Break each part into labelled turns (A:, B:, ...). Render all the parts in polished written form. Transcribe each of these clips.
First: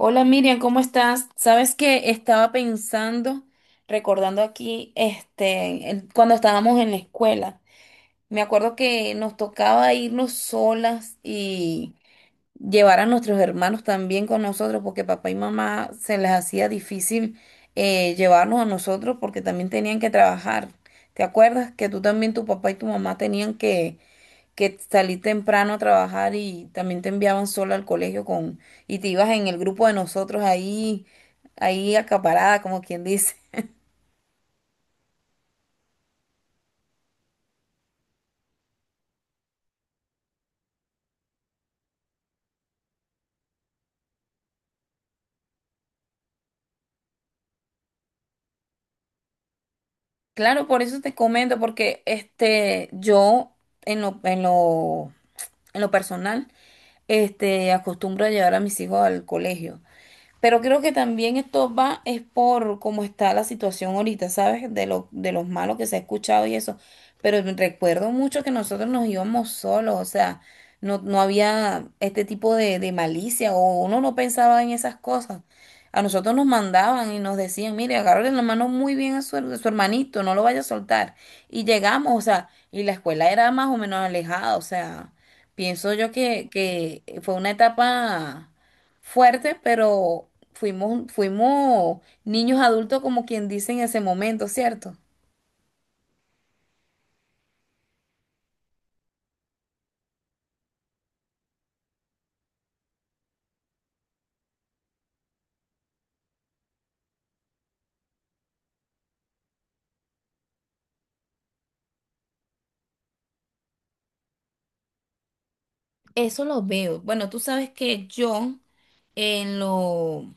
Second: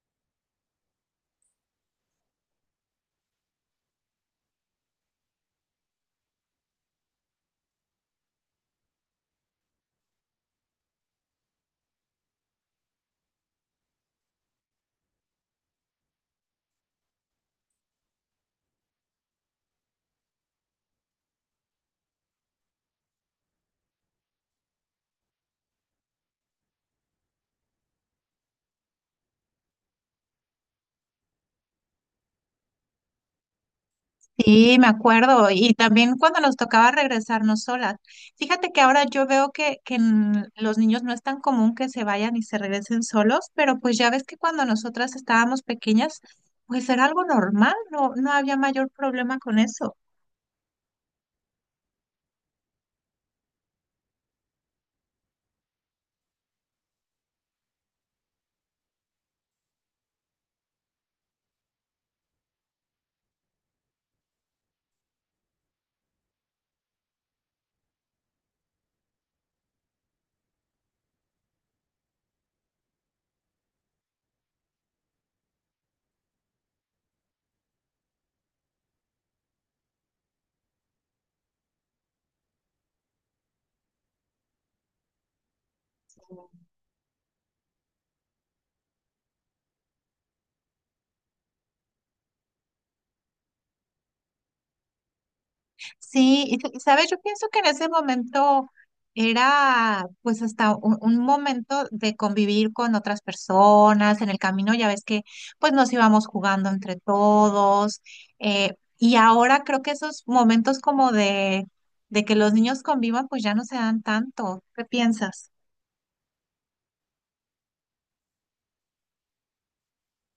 A: Hola Miriam, ¿cómo estás? Sabes que estaba pensando, recordando aquí, este, cuando estábamos en la escuela, me acuerdo que nos tocaba irnos solas y llevar a nuestros hermanos también con nosotros, porque papá y mamá se les hacía difícil llevarnos a nosotros porque también tenían que trabajar. ¿Te acuerdas que tú también, tu papá y tu mamá tenían que salí temprano a trabajar y también te enviaban sola al colegio con, y te ibas en el grupo de nosotros ahí, ahí acaparada, como quien dice?
B: Sí, me acuerdo. Y también cuando nos tocaba regresarnos solas. Fíjate que ahora yo veo que en los niños no es tan común que se vayan y se regresen solos, pero pues ya ves que cuando nosotras estábamos pequeñas, pues era algo normal, no había mayor problema con eso.
A: Claro, por eso te comento, porque este, yo en lo, en lo, en lo personal, este, acostumbro a llevar a mis hijos al colegio. Pero creo que también esto va, es por cómo está la situación ahorita, ¿sabes? De los malos que se ha escuchado y eso. Pero me recuerdo mucho que nosotros nos íbamos solos, o sea, no, no había este tipo de malicia o uno no pensaba en esas cosas. A nosotros nos mandaban y nos decían, mire, agárrale la mano muy bien a a su hermanito, no lo vaya a soltar. Y llegamos, o sea, y la escuela era más o menos alejada, o sea, pienso yo que fue una etapa fuerte, pero fuimos niños adultos como quien dice en ese momento, ¿cierto?
B: Sí, y sabes, yo pienso que en ese momento era pues hasta un momento de convivir con otras personas en el camino. Ya ves que pues nos íbamos jugando entre todos, y ahora creo que esos momentos como de que los niños convivan pues ya no se dan tanto. ¿Qué piensas?
A: Eso lo veo. Bueno, tú sabes que yo en lo,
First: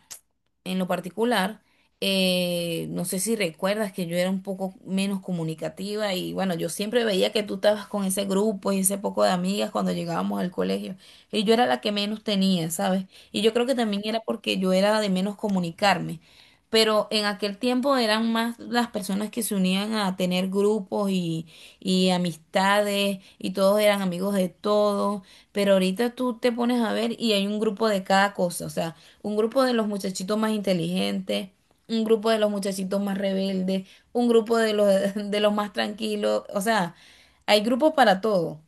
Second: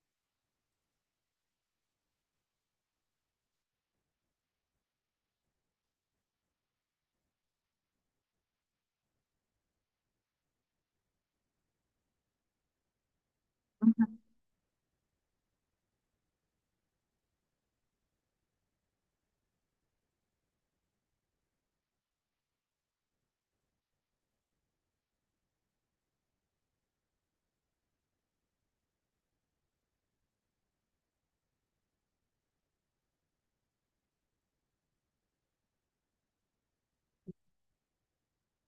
A: en lo particular, no sé si recuerdas que yo era un poco menos comunicativa y bueno, yo siempre veía que tú estabas con ese grupo y ese poco de amigas cuando llegábamos al colegio y yo era la que menos tenía, ¿sabes? Y yo creo que también era
B: Ujú.
A: porque yo era de menos comunicarme. Pero en aquel tiempo eran más las personas que se unían a tener grupos y amistades y todos eran amigos de todos, pero ahorita tú te pones a ver y hay un grupo de cada cosa, o sea, un grupo de los muchachitos más inteligentes, un grupo de los muchachitos más rebeldes, un grupo de los, de los más tranquilos, o sea, hay grupos para todo.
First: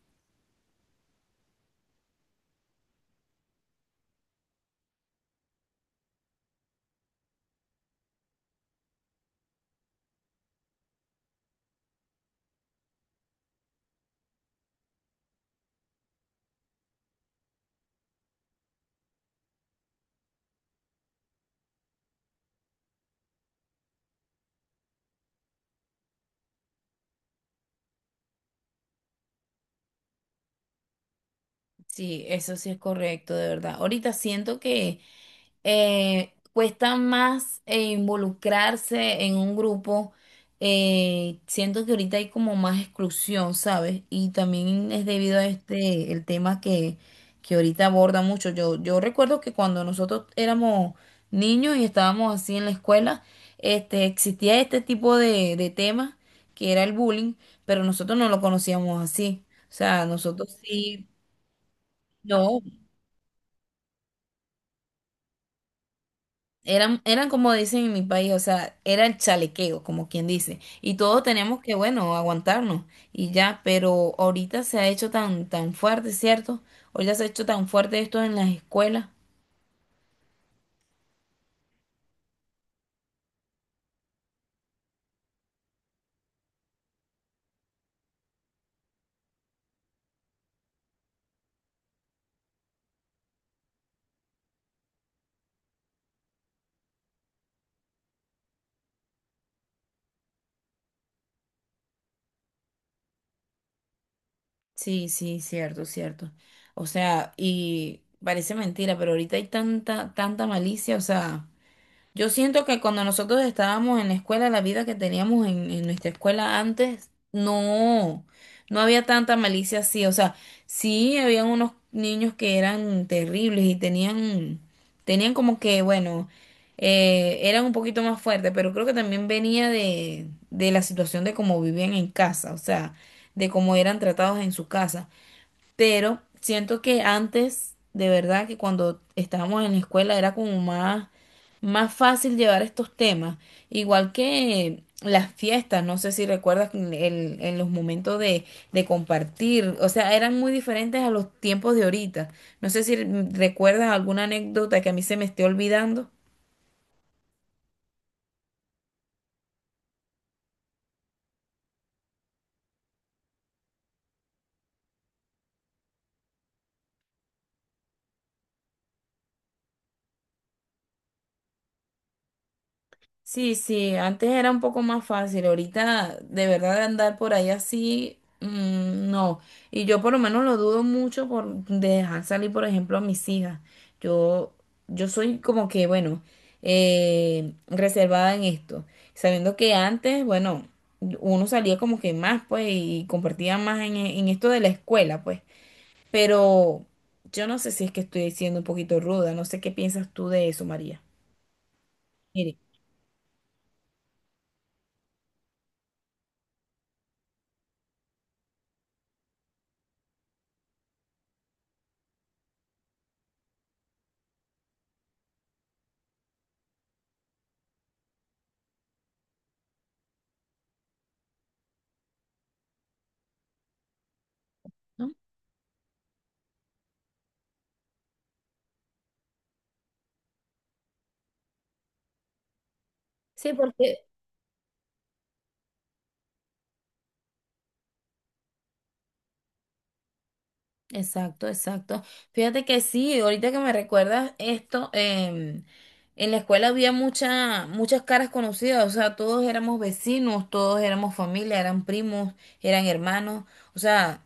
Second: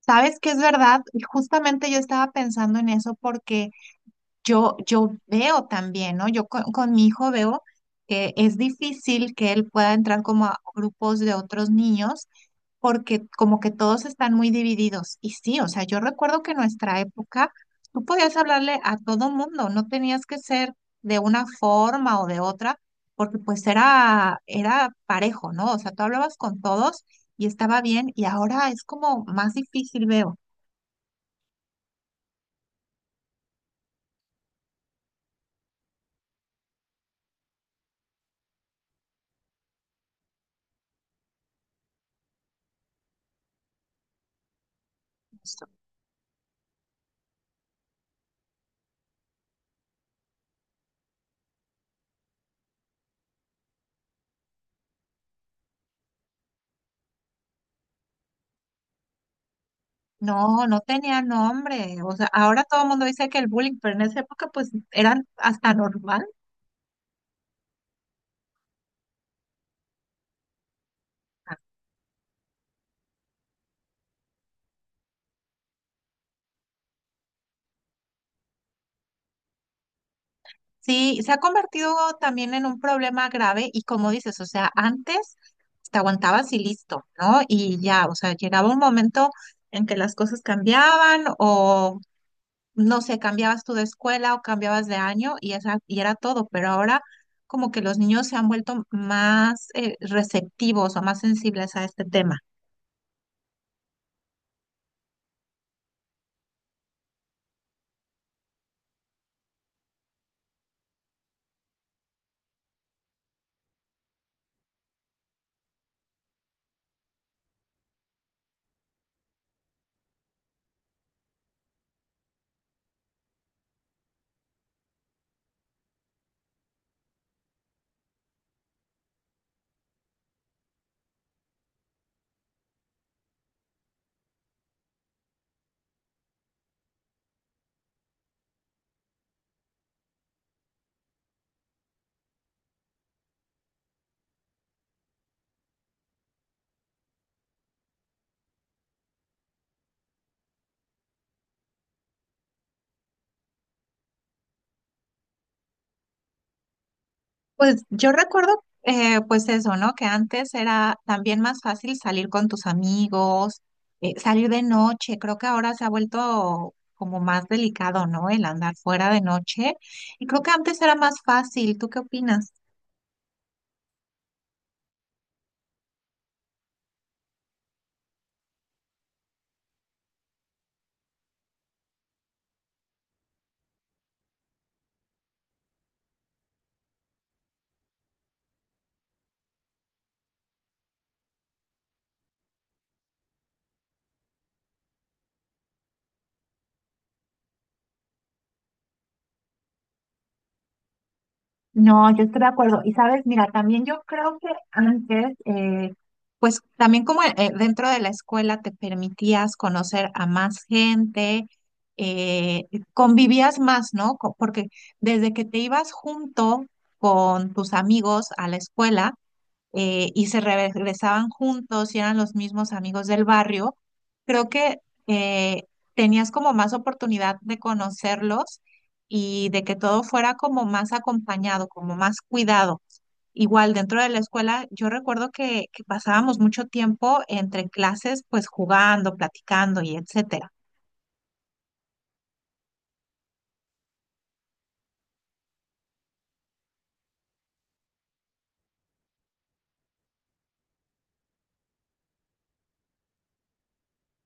B: Sabes que es verdad, y justamente yo estaba pensando en eso porque yo veo también, ¿no? Yo con mi hijo veo que es difícil que él pueda entrar como a grupos de otros niños porque como que todos están muy divididos. Y sí, o sea, yo recuerdo que en nuestra época tú podías hablarle a todo mundo, no tenías que ser de una forma o de otra, porque pues era parejo, ¿no? O sea, tú hablabas con todos y estaba bien, y ahora es como más difícil, veo.
A: Sí, eso sí es correcto, de verdad. Ahorita siento que cuesta más involucrarse en un grupo. Siento que ahorita hay como más exclusión, ¿sabes? Y también es debido a este, el tema que ahorita aborda mucho. Yo recuerdo que cuando nosotros éramos niños y estábamos así en la escuela, este, existía este tipo de temas que era el bullying, pero nosotros no lo conocíamos así. O sea, nosotros
B: No, no
A: sí.
B: tenía nombre. O sea,
A: No,
B: ahora todo el mundo dice que el bullying, pero en esa época pues eran hasta normal.
A: eran, eran como dicen en mi país, o sea, era el chalequeo, como quien dice. Y todos tenemos que, bueno, aguantarnos y ya, pero ahorita se ha hecho tan fuerte, ¿cierto? Ahorita se ha hecho tan fuerte esto en las escuelas.
B: Sí, se ha convertido también en un problema grave, y como dices, o sea, antes te aguantabas y listo, ¿no? Y ya, o sea, llegaba un momento en que las cosas cambiaban o no sé, cambiabas tú de escuela o cambiabas de año, y esa y era todo, pero ahora como que los niños se han vuelto más receptivos o más sensibles a este tema.
A: Sí, sí, cierto, cierto. O sea, y parece mentira, pero ahorita hay tanta malicia, o sea. Yo siento que cuando nosotros estábamos en la escuela, la vida que teníamos en nuestra escuela antes, no, no había tanta malicia así. O sea, sí habían unos niños que eran terribles y tenían, tenían como que, bueno, eran un poquito más fuertes, pero creo que también venía de la situación de cómo vivían en casa, o sea, de cómo eran tratados en su casa, pero siento que antes, de verdad, que cuando estábamos en la escuela era como más fácil llevar estos temas. Igual que las fiestas, no sé si recuerdas en los momentos de compartir, o sea, eran muy diferentes a los tiempos de ahorita. No sé si recuerdas alguna anécdota que a mí se me esté olvidando.
B: Pues yo recuerdo, pues eso, ¿no? Que antes era también más fácil salir con tus amigos, salir de noche. Creo que ahora se ha vuelto como más delicado, ¿no? El andar fuera de noche. Y creo que antes era más fácil. ¿Tú qué opinas?
A: Sí, sí, antes era un poco más fácil, ahorita de verdad andar por ahí así, no. Y yo por lo menos lo dudo mucho por de dejar salir, por ejemplo, a mis hijas. Yo, yo soy como que, bueno, reservada en esto, sabiendo que antes, bueno, uno salía como que más, pues, y compartía más en esto de la escuela, pues. Pero yo no sé si es que estoy siendo un poquito ruda, no sé qué piensas tú de eso, María.
B: No, yo estoy de
A: Mire,
B: acuerdo. Y sabes, mira, también yo creo que antes, pues también como dentro de la escuela te permitías conocer a más gente, eh, convivías más, ¿no? Porque desde que te ibas junto con tus amigos a la escuela, y se regresaban juntos y eran los mismos amigos del barrio, creo que
A: ¿no?
B: eh, tenías como más oportunidad de conocerlos y de que todo fuera como más acompañado, como más cuidado.
A: Sí,
B: Igual dentro
A: porque
B: de la escuela, yo recuerdo que pasábamos mucho tiempo entre clases, pues jugando, platicando y etcétera.
A: exacto, exacto. Fíjate que sí, ahorita que me recuerdas esto, en la escuela había muchas caras conocidas, o sea, todos éramos vecinos, todos éramos familia, eran primos, eran hermanos, o sea,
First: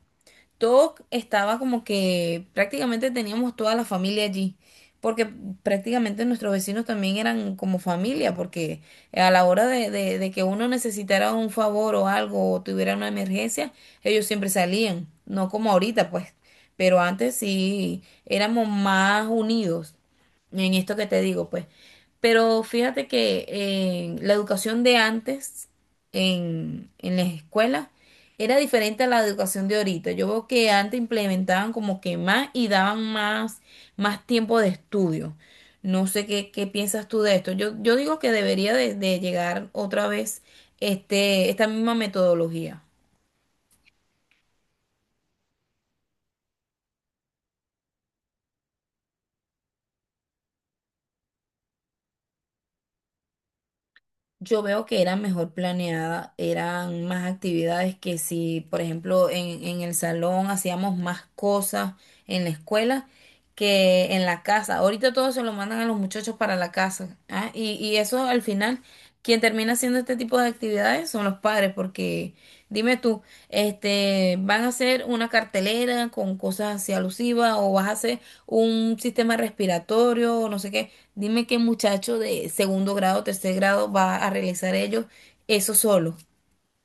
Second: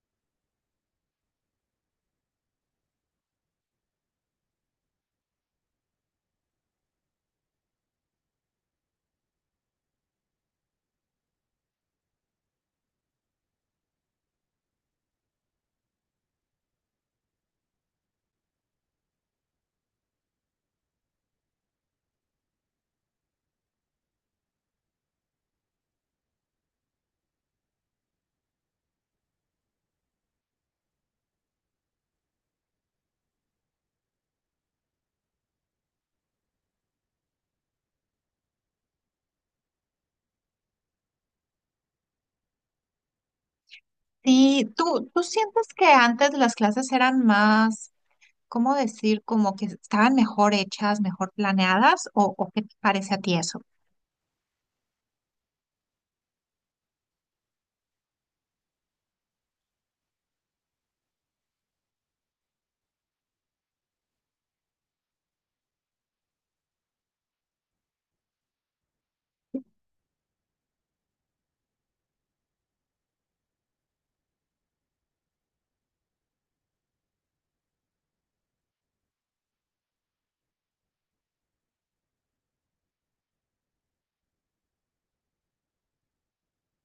A: todo estaba como que prácticamente teníamos toda la familia allí, porque prácticamente nuestros vecinos también eran como familia, porque a la hora de que uno necesitara un favor o algo o tuviera una emergencia, ellos siempre salían, no como ahorita pues, pero antes sí éramos más unidos en esto que te digo pues. Pero fíjate que la educación de antes en las escuelas era diferente a la educación de ahorita. Yo veo que antes implementaban como que más y daban más tiempo de estudio. No sé qué piensas tú de esto. Yo digo que debería de llegar otra vez este, esta misma metodología.
B: Sí, tú sientes que antes las clases eran más, ¿cómo decir? Como que estaban mejor hechas, mejor planeadas, o qué te parece a ti eso?
A: Yo veo que era mejor planeada, eran más actividades que si, por ejemplo, en el salón hacíamos más cosas en la escuela que en la casa. Ahorita todo se lo mandan a los muchachos para la casa, ¿ah? Y eso al final, quien termina haciendo este tipo de actividades son los padres, porque dime tú, este, van a hacer una cartelera con cosas así alusivas o vas a hacer un sistema respiratorio o no sé qué. Dime qué muchacho de segundo grado, tercer grado va a realizar ellos eso solo.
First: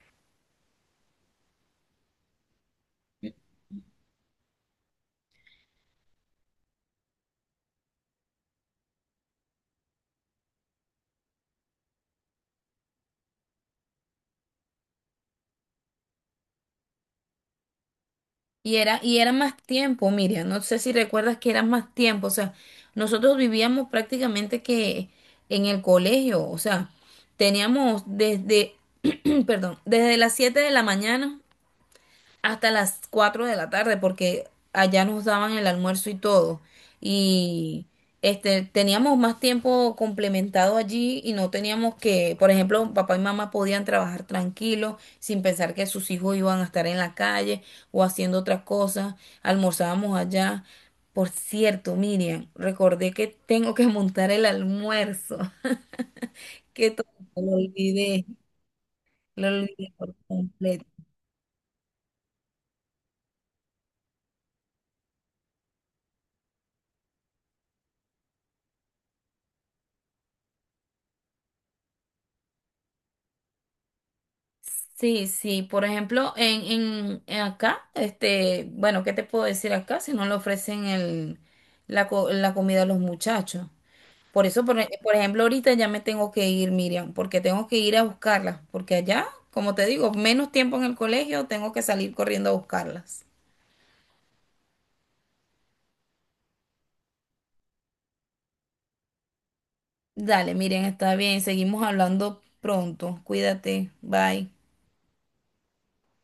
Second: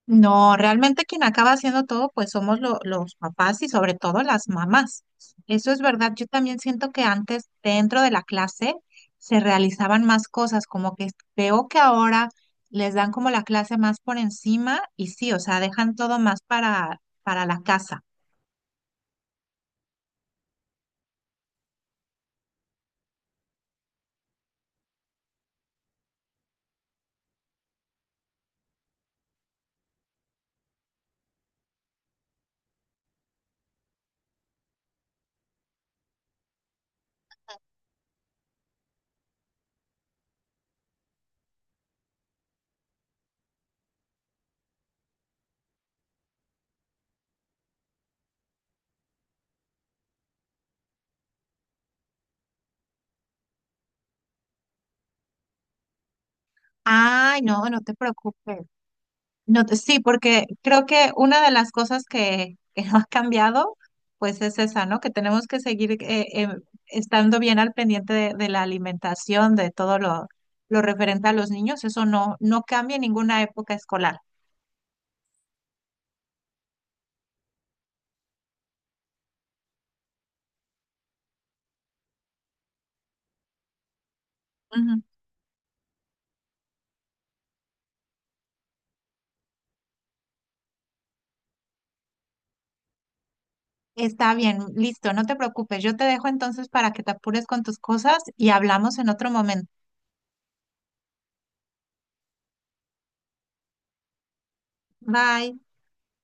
B: No, realmente quien acaba haciendo todo, pues somos los papás y sobre todo las mamás. Eso es verdad. Yo también siento que antes dentro de la clase se realizaban más cosas, como que veo que ahora les dan como la clase más por encima y sí, o sea, dejan todo más para la casa.
A: Y era más tiempo, Miriam. No sé si recuerdas que era más tiempo. O sea, nosotros vivíamos prácticamente que en el colegio. O sea, teníamos desde, perdón, desde las 7 de la mañana hasta las 4 de la tarde, porque allá nos daban el almuerzo y todo. Y este, teníamos más tiempo complementado allí y no teníamos que, por ejemplo, papá y mamá podían trabajar tranquilos sin pensar que sus hijos iban a estar en la calle o haciendo otras cosas. Almorzábamos allá. Por cierto, Miriam, recordé que tengo que montar el almuerzo. Que todo
B: Ay,
A: lo
B: no, no te
A: olvidé,
B: preocupes.
A: lo
B: No,
A: olvidé
B: sí,
A: por
B: porque
A: completo.
B: creo que una de las cosas que no ha cambiado, pues es esa, ¿no? Que tenemos que seguir estando bien al pendiente de la alimentación, de todo lo referente a los niños. Eso no, no cambia en ninguna época escolar.
A: Sí, sí, por ejemplo, en acá, este, bueno, ¿qué te puedo decir acá si no le ofrecen la comida a los muchachos? Por eso,
B: Ujú.
A: por ejemplo, ahorita ya me tengo que ir, Miriam, porque tengo que ir a buscarlas, porque allá, como te digo, menos tiempo en el colegio, tengo que salir corriendo a buscarlas.
B: Está bien, listo, no te preocupes. Yo te dejo entonces para que te apures con tus cosas y hablamos en otro momento.
A: Dale, Miriam, está bien, seguimos hablando pronto, cuídate, bye.
B: Bye.